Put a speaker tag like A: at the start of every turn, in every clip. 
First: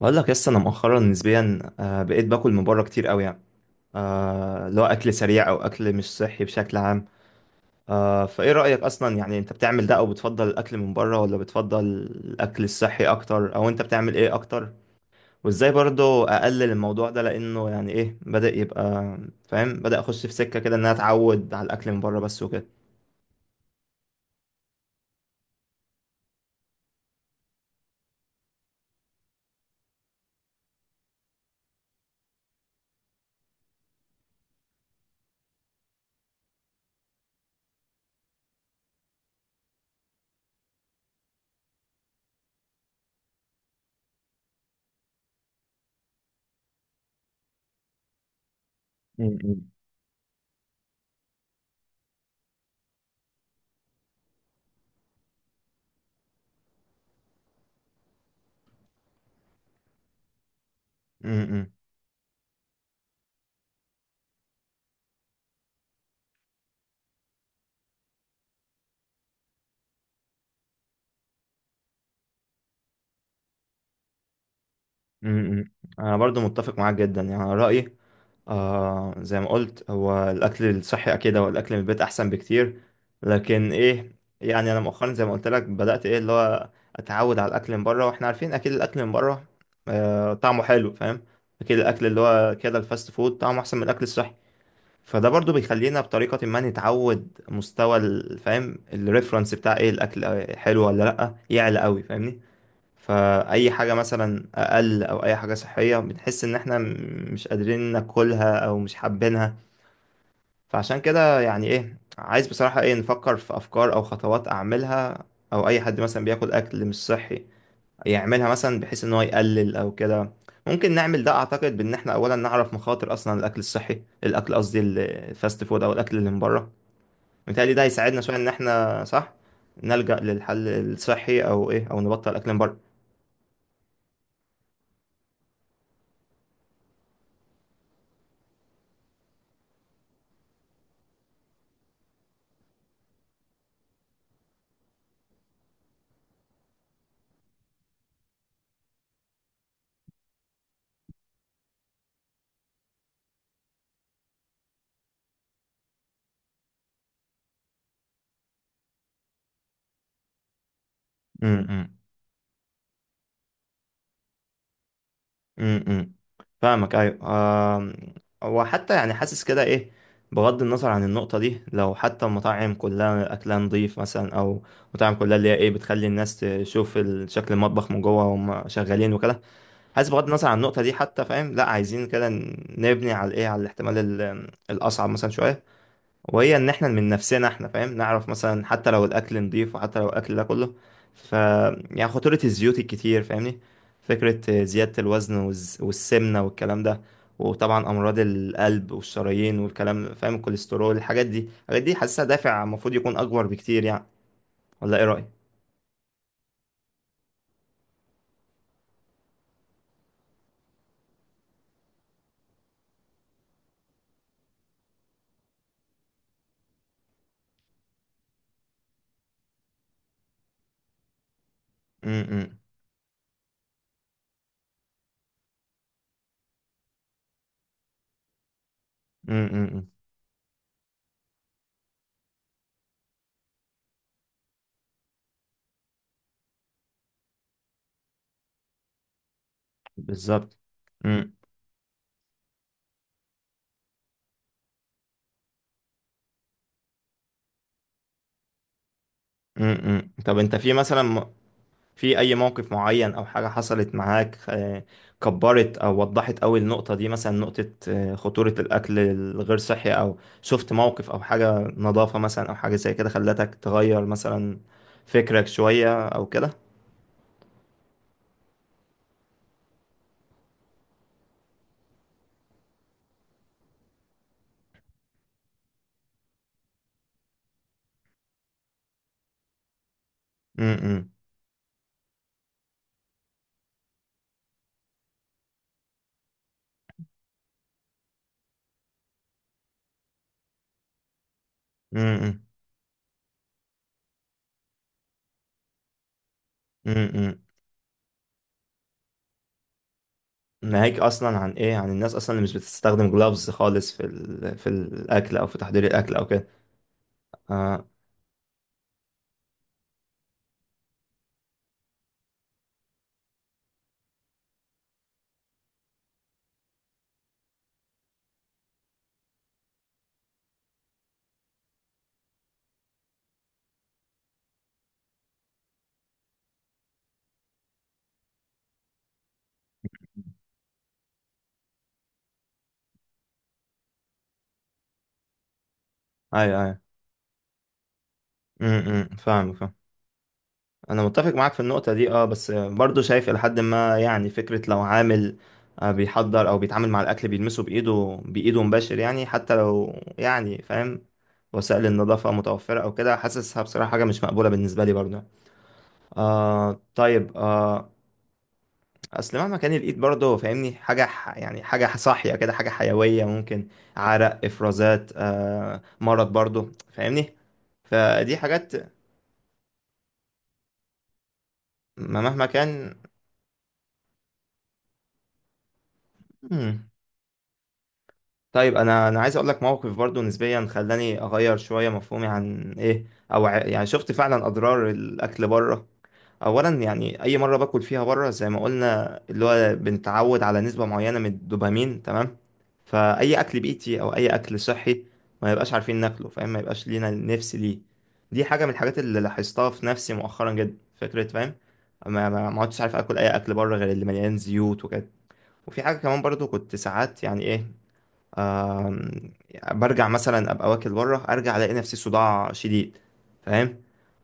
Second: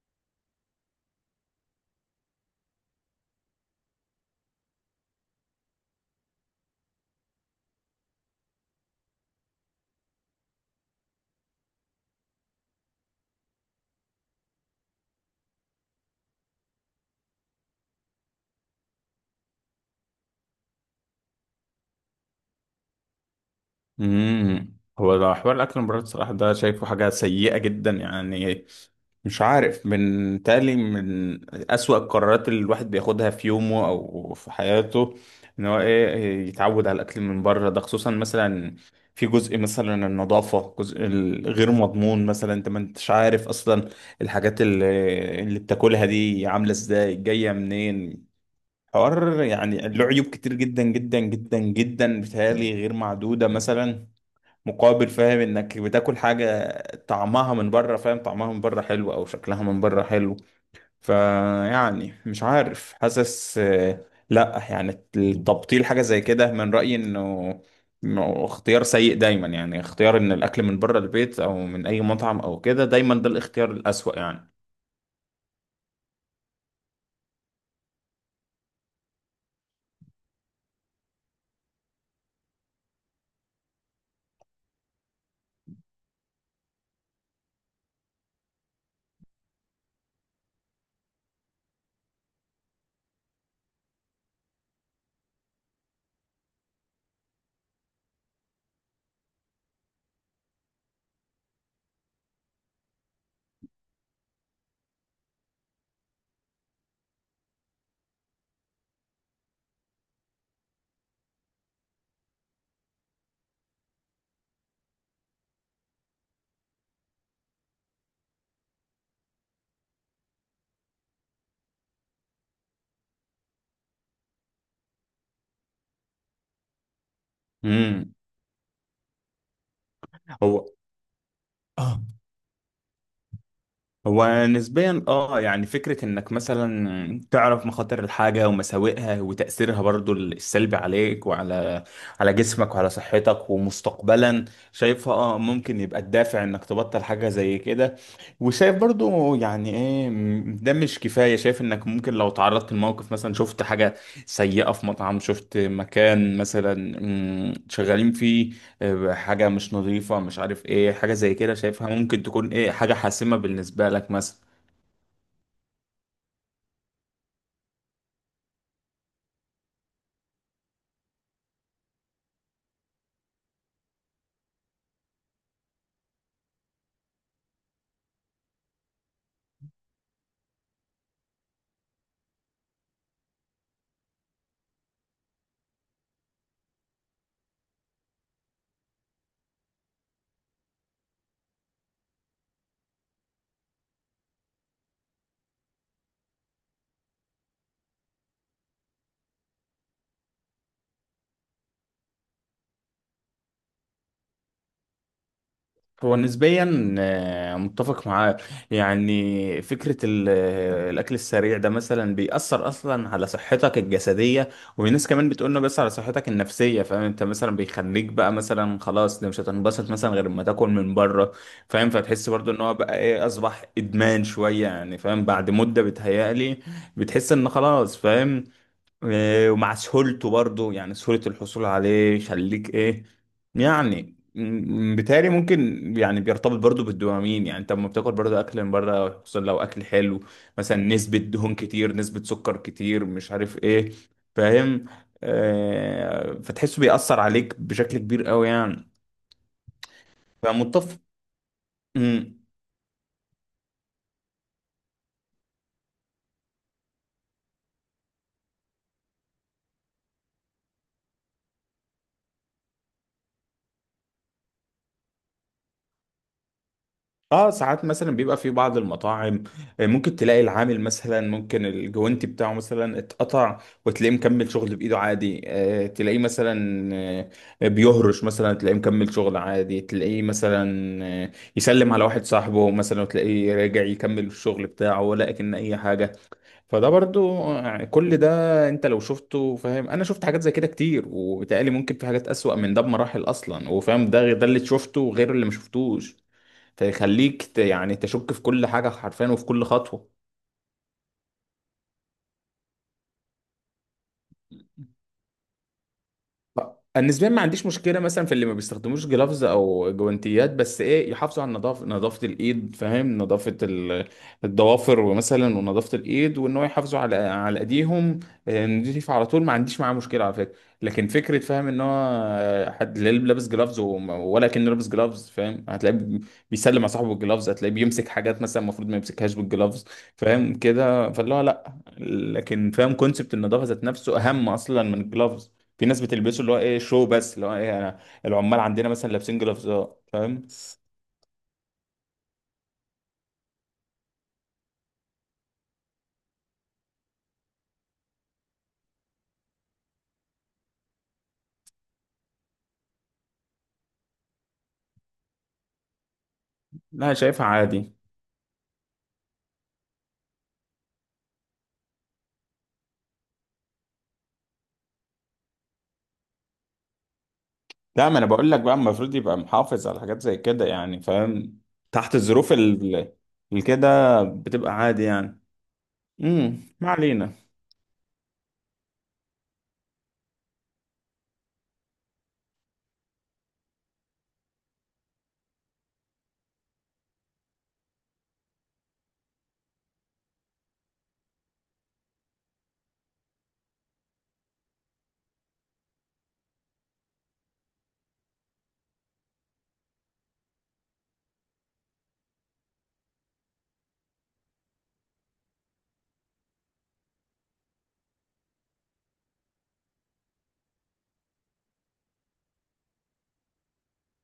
A: بقول لك لسه انا مؤخرا نسبيا، بقيت باكل من بره كتير قوي يعني. اللي هو اكل سريع او اكل مش صحي بشكل عام. فايه رايك اصلا؟ يعني انت بتعمل ده او بتفضل الاكل من بره ولا بتفضل الاكل الصحي اكتر، او انت بتعمل ايه اكتر؟ وازاي برضو اقلل الموضوع ده؟ لانه يعني ايه، بدأ يبقى فاهم، بدأ اخش في سكه كده ان انا اتعود على الاكل من بره بس وكده.
B: هو ده حوار الاكل من بره الصراحه ده شايفه حاجه سيئه جدا يعني. مش عارف من اسوأ القرارات اللي الواحد بياخدها في يومه او في حياته، ان هو ايه يتعود على الاكل من بره ده. خصوصا مثلا في جزء مثلا النظافه، جزء الغير مضمون مثلا، انت ما انتش عارف اصلا الحاجات اللي بتاكلها دي عامله ازاي، جايه منين. حوار
A: م.
B: يعني له عيوب كتير جدا جدا جدا جدا بتهيألي غير معدوده مثلا، مقابل فاهم انك بتاكل حاجة طعمها من بره، فاهم طعمها من بره حلو او شكلها من بره حلو.
A: م- م-
B: فيعني مش عارف، حاسس آه، لا يعني التبطيل حاجة زي كده من رأيي انه إنه اختيار سيء دايما. يعني اختيار ان الاكل من بره البيت او من اي مطعم او كده دايما ده الاختيار الأسوأ يعني.
A: م. انا برضو متفق معاك جدا، يعني رأيي زي ما قلت، هو الأكل الصحي، أكيد هو الأكل من البيت أحسن بكتير. لكن إيه، يعني أنا مؤخرا زي ما قلت لك بدأت إيه اللي هو أتعود على الأكل من بره، وإحنا عارفين أكيد الأكل من بره طعمه حلو فاهم. أكيد الأكل اللي هو كده الفاست فود طعمه أحسن من الأكل الصحي. فده برضو بيخلينا بطريقة ما نتعود مستوى فاهم الريفرنس بتاع إيه الأكل حلو ولا لأ يعلى قوي فاهمني. فأي حاجة مثلا أقل أو أي حاجة صحية بنحس إن إحنا مش قادرين ناكلها أو مش حابينها. فعشان كده يعني إيه، عايز بصراحة إيه نفكر في أفكار أو خطوات أعملها، أو أي حد مثلا بياكل أكل مش صحي يعملها، مثلا بحيث إن هو يقلل أو كده. ممكن نعمل ده، أعتقد بإن إحنا أولا نعرف مخاطر أصلا الأكل الصحي، الأكل قصدي الفاست فود أو الأكل اللي من بره. متهيألي ده
B: امم
A: هيساعدنا شوية إن إحنا صح نلجأ
B: هو
A: للحل الصحي أو إيه أو نبطل أكل من بره.
B: هو نسبيا اه، يعني فكرة انك مثلا تعرف مخاطر الحاجة ومساوئها وتأثيرها برضو السلبي عليك، وعلى جسمك وعلى صحتك ومستقبلا، شايفها اه ممكن يبقى الدافع انك تبطل حاجة زي كده. وشايف برضو يعني ايه، ده مش كفاية. شايف انك ممكن لو تعرضت لموقف، مثلا شفت حاجة سيئة في مطعم، شفت مكان مثلا، شغالين فيه آه، حاجة مش نظيفة، مش عارف ايه، حاجة زي
A: م-
B: كده شايفها
A: م.
B: ممكن تكون ايه، حاجة حاسمة بالنسبة لك مثلا.
A: امم امم. فاهمك، ايوه. آم، هو حتى يعني حاسس كده ايه، بغض النظر عن النقطة دي، لو حتى المطاعم كلها أكلها نضيف مثلا، أو مطاعم كلها اللي هي إيه بتخلي الناس تشوف شكل المطبخ من جوه وهم شغالين وكده. حاسس بغض النظر عن النقطة دي حتى فاهم لأ، عايزين كده نبني على إيه، على الاحتمال الأصعب مثلا شوية، وهي ان احنا من نفسنا احنا فاهم نعرف مثلا حتى لو الاكل نضيف وحتى لو الاكل ده كله، ف يعني خطورة الزيوت الكتير فاهمني، فكرة زيادة الوزن والسمنة والكلام ده، وطبعا امراض القلب والشرايين والكلام فاهم، الكوليسترول، الحاجات دي الحاجات دي حاسسها دافع المفروض يكون اكبر بكتير يعني. ولا ايه رأيك؟
B: هو نسبيا آه، متفق معاه. يعني فكرة الأكل السريع ده مثلا بيأثر أصلا على صحتك الجسدية، والناس كمان بتقولنا بس على صحتك النفسية، فاهم؟ انت مثلا بيخليك بقى مثلا خلاص ده مش هتنبسط مثلا غير ما تاكل من بره، فاهم؟
A: م-
B: فتحس برضو
A: م-
B: ان هو بقى ايه، أصبح إدمان شوية يعني، فاهم؟ بعد مدة بتهيألي بتحس ان خلاص فاهم. إيه، ومع
A: م.
B: سهولته برضو، يعني سهولة الحصول عليه، يخليك ايه، يعني بالتالي ممكن يعني بيرتبط برضو بالدوبامين. يعني انت لما بتاكل برضو اكل من بره، خصوصا لو اكل حلو
A: بالظبط.
B: مثلا، نسبة
A: م-
B: دهون كتير، نسبة سكر كتير، مش عارف ايه، فاهم؟ آه، فتحسه بيأثر عليك بشكل كبير قوي يعني.
A: م. طب انت في
B: فمتفق.
A: مثلا في أي موقف معين أو حاجة حصلت معاك، كبرت أو وضحت أوي النقطة دي مثلا، نقطة خطورة الأكل الغير صحي، أو شفت موقف أو حاجة نظافة مثلا أو حاجة زي كده خلتك تغير مثلا، فكرك شوية أو كده؟
B: اه ساعات مثلا بيبقى في بعض المطاعم آه، ممكن تلاقي العامل مثلا ممكن الجوانتي بتاعه مثلا اتقطع، وتلاقيه مكمل شغل بايده عادي. آه، تلاقيه مثلا آه، بيهرش مثلا، تلاقيه مكمل شغل عادي، تلاقيه
A: امم،
B: مثلا
A: امم،
B: آه، يسلم على واحد صاحبه مثلا، وتلاقيه راجع يكمل الشغل بتاعه ولا اكن اي حاجة. فده برضو آه، كل ده انت لو شفته فاهم. انا شفت حاجات زي كده كتير، وبالتالي ممكن في حاجات
A: امم.
B: اسوأ من ده بمراحل اصلا، وفاهم ده اللي شفته غير اللي ما شفتوش،
A: إمم، إمم، إمم.
B: تخليك يعني تشك في كل حاجة حرفيا وفي كل خطوة.
A: ناهيك أصلا عن إيه، عن الناس أصلا اللي مش بتستخدم جلافز خالص في الأكل أو في تحضير الأكل أو كده.
B: النسبيا ما عنديش
A: آه.
B: مشكله مثلا في اللي ما بيستخدموش جلافز او جوانتيات، بس ايه، يحافظوا على النظافه، نظافه الايد، فاهم؟ نظافه الضوافر ومثلا ونظافه الايد، وان هو يحافظوا على ايديهم آه، نضيف على طول. ما عنديش معاه مشكله على فكره. لكن فكره فاهم ان هو آه، حد لا لابس جلافز ولا كان لابس جلافز، فاهم؟ هتلاقيه بيسلم على صاحبه بالجلافز، هتلاقيه بيمسك حاجات مثلا المفروض ما يمسكهاش بالجلافز، فاهم كده؟ فاللي هو لا، لكن فاهم كونسبت النظافه ذات نفسه اهم اصلا من الجلافز. في ناس بتلبسه اللي هو
A: أيوه،
B: ايه
A: أيوه.
B: شو، بس اللي هو ايه، انا العمال عندنا
A: امم،
B: مثلا لابسين
A: فاهم، فاهم.
B: جلافزات فاهم.
A: انا متفق معاك في النقطة دي، بس برضو شايف الى حد ما، يعني فكرة لو عامل بيحضر او بيتعامل مع الاكل بيلمسه بايده، بايده مباشر، يعني حتى لو يعني فاهم وسائل النظافة متوفرة او كده، حاسسها بصراحة حاجة مش مقبولة بالنسبة لي برضو. آه.
B: لا
A: طيب.
B: شايفها
A: آه.
B: عادي.
A: اصل مهما كان الايد برضو فاهمني حاجة يعني حاجة صاحية كده، حاجة حيوية ممكن عرق، افرازات، مرض برضو فاهمني،
B: لا، ما انا
A: فدي
B: بقول لك
A: حاجات
B: بقى المفروض يبقى محافظ على حاجات زي كده يعني فاهم. تحت
A: ما مهما
B: الظروف
A: كان.
B: كده بتبقى عادي يعني. امم، ما علينا.
A: طيب انا عايز اقول لك موقف برضو نسبيا خلاني اغير شويه مفهومي عن ايه، او يعني شفت فعلا اضرار الاكل بره. اولا يعني اي مره باكل فيها بره زي ما قلنا اللي هو بنتعود على نسبه معينه من الدوبامين تمام، فاي اكل بيتي او اي اكل صحي ما يبقاش عارفين ناكله فاهم، ما يبقاش لينا نفس ليه. دي حاجه من الحاجات اللي لاحظتها في نفسي مؤخرا جدا، فكره فاهم ما عدتش عارف اكل اي اكل بره غير اللي مليان زيوت وكده. وفي حاجه كمان برضو، كنت ساعات يعني ايه، آم، برجع مثلا ابقى واكل بره، ارجع الاقي نفسي صداع شديد فاهم.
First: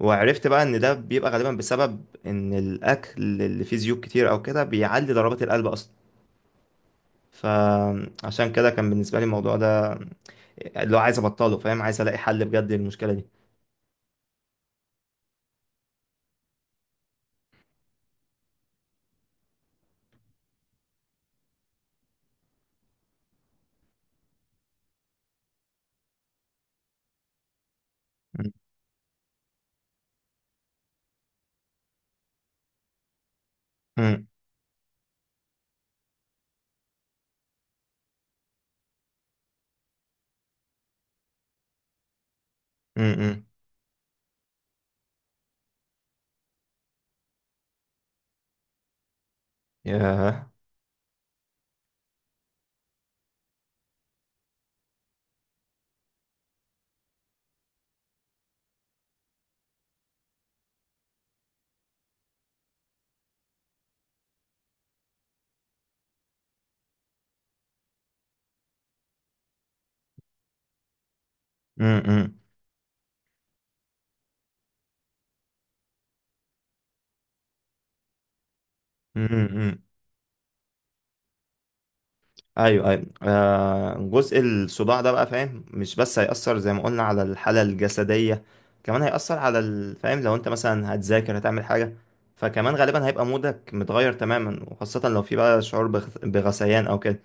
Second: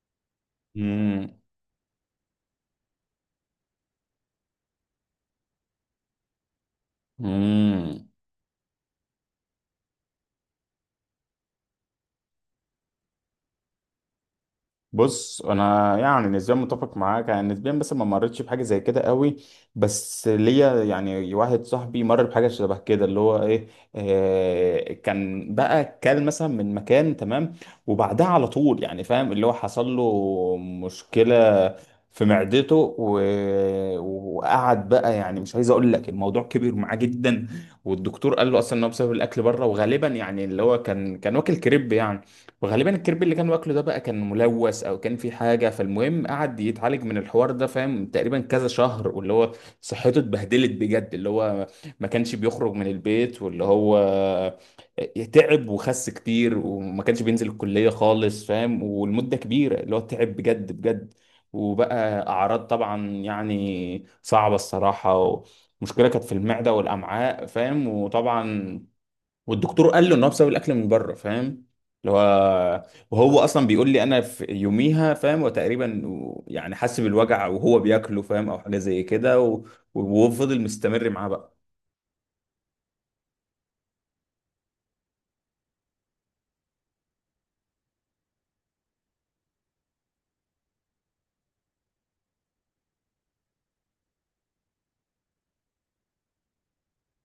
A: وعرفت بقى ان ده بيبقى غالبا بسبب ان الاكل اللي فيه زيوت كتير او كده بيعلي ضربات القلب اصلا.
B: امم.
A: فعشان كده كان بالنسبه لي الموضوع ده اللي هو عايز ابطله فاهم، عايز الاقي حل بجد للمشكله دي.
B: بص انا يعني نسبيا متفق معاك يعني نسبيا، بس ما مرتش بحاجه زي كده قوي، بس ليا يعني واحد صاحبي مر بحاجه شبه كده. اللي هو ايه، آه، كان بقى كل مثلا من مكان تمام، وبعدها على طول يعني فاهم اللي هو حصل له مشكله في معدته و...
A: امم.
B: وقعد بقى يعني مش عايز اقول لك، الموضوع كبر معاه جدا. والدكتور قال له اصلا ان هو بسبب الاكل بره، وغالبا يعني اللي هو كان واكل كريب يعني، وغالبا الكرب اللي
A: امم.
B: كان واكله ده بقى كان ملوث او كان في حاجه. فالمهم قعد يتعالج من الحوار ده، فاهم؟ تقريبا كذا شهر، واللي هو صحته
A: ياه.
B: اتبهدلت بجد. اللي هو ما كانش بيخرج من البيت، واللي هو تعب وخس كتير، وما كانش بينزل الكليه خالص، فاهم؟ والمده كبيره اللي هو تعب بجد بجد. وبقى اعراض طبعا يعني صعبه الصراحه، مشكلة كانت في المعدة والأمعاء فاهم، وطبعا والدكتور قال له ان هو بسبب الاكل من بره، فاهم؟ اللي هو وهو اصلا بيقول لي انا في يوميها، فاهم؟ وتقريبا يعني حس بالوجع وهو بياكله، فاهم؟ او حاجه زي كده،
A: امم.
B: وهو فضل مستمر معاه بقى.
A: ايوه، ايوه. جزء الصداع ده بقى فاهم، مش بس هيأثر زي ما قلنا على الحالة الجسدية، كمان هيأثر على فاهم لو انت مثلا هتذاكر، هتعمل حاجة، فكمان غالبا هيبقى مودك متغير تماما، وخاصة لو في بقى شعور بغثيان او كده.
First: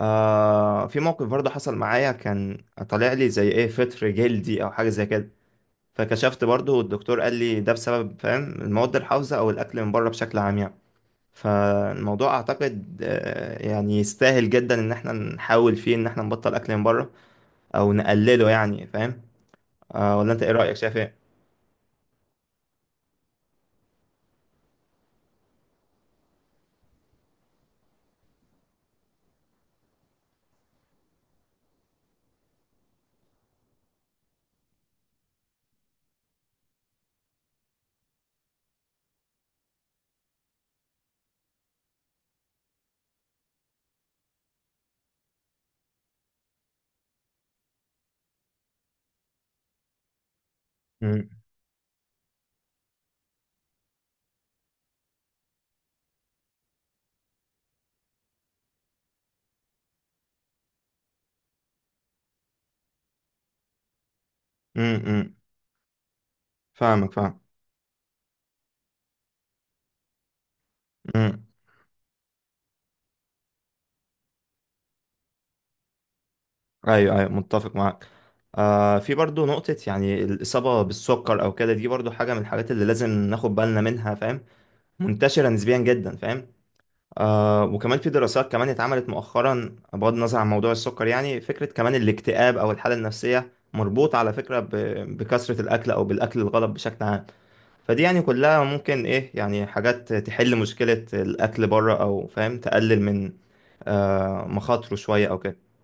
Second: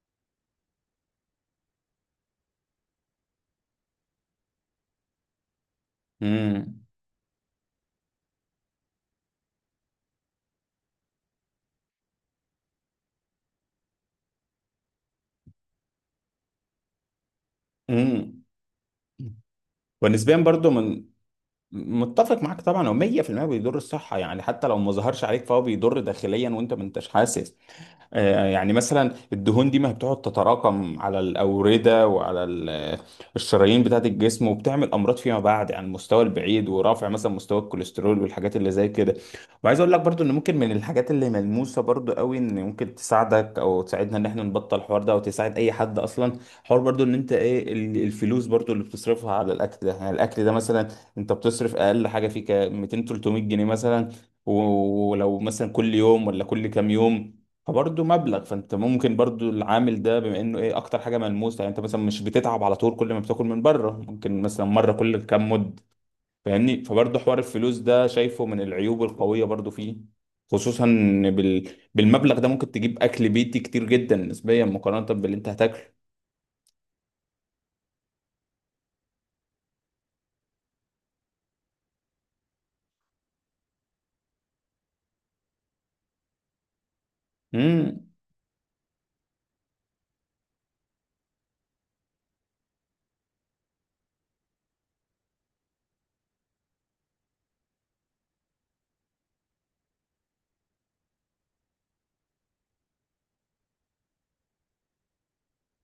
A: في موقف برضه حصل معايا، كان طالع لي زي ايه فطر جلدي او حاجة زي كده، فكشفت برضه
B: امم،
A: والدكتور قال لي ده بسبب فاهم المواد الحافظة او الاكل من بره بشكل عام يعني. فالموضوع اعتقد يعني يستاهل جدا ان احنا نحاول فيه، ان احنا نبطل اكل من بره او
B: امم.
A: نقلله يعني فاهم. ولا
B: ونسبيا
A: انت ايه
B: برضو
A: رأيك؟ شايف
B: من،
A: ايه؟
B: متفق معاك طبعا. هو 100% بيضر الصحه يعني، حتى لو ما ظهرش عليك فهو بيضر داخليا وانت ما انتش حاسس. آه، يعني مثلا الدهون دي ما بتقعد تتراكم على الأوردة وعلى الشرايين بتاعة الجسم، وبتعمل أمراض فيما بعد عن المستوى البعيد، ورفع مثلا مستوى الكوليسترول والحاجات اللي زي كده. وعايز أقول لك برضو إن ممكن من الحاجات اللي ملموسة برضو قوي، إن ممكن تساعدك أو تساعدنا إن إحنا نبطل الحوار ده، أو تساعد أي حد أصلا، حوار برضو إن أنت إيه الفلوس برضو اللي بتصرفها على الأكل ده. يعني الأكل ده مثلا
A: امم،
B: أنت بتصرف أقل حاجة فيه 200 300 جنيه مثلا، ولو مثلا كل يوم ولا كل كام يوم، فبرضه مبلغ. فانت ممكن برضه العامل ده، بما انه ايه اكتر حاجه ملموسه، يعني انت مثلا مش بتتعب على طول كل ما بتاكل من بره، ممكن مثلا مره كل
A: امم.
B: كام مد، فاهمني؟
A: فاهمك،
B: فبرضه حوار
A: فاهم.
B: الفلوس ده شايفه من العيوب القويه برضه فيه، خصوصا إن
A: امم.
B: بالمبلغ ده ممكن تجيب اكل بيتي كتير جدا نسبيا مقارنه باللي انت هتاكله.
A: ايوه، ايوه، متفق معاك. في برضو نقطة، يعني الإصابة بالسكر أو كده، دي برضو حاجة من الحاجات اللي لازم ناخد بالنا منها فاهم، منتشرة نسبيا جدا فاهم. وكمان
B: مم.
A: في دراسات كمان اتعملت مؤخرا، بغض النظر عن موضوع السكر، يعني فكرة كمان الاكتئاب أو الحالة النفسية مربوط على فكرة بكثرة الأكل أو بالأكل الغلط بشكل عام. فدي يعني كلها ممكن إيه، يعني حاجات تحل مشكلة الأكل بره، أو فاهم تقلل من مخاطره شوية أو كده.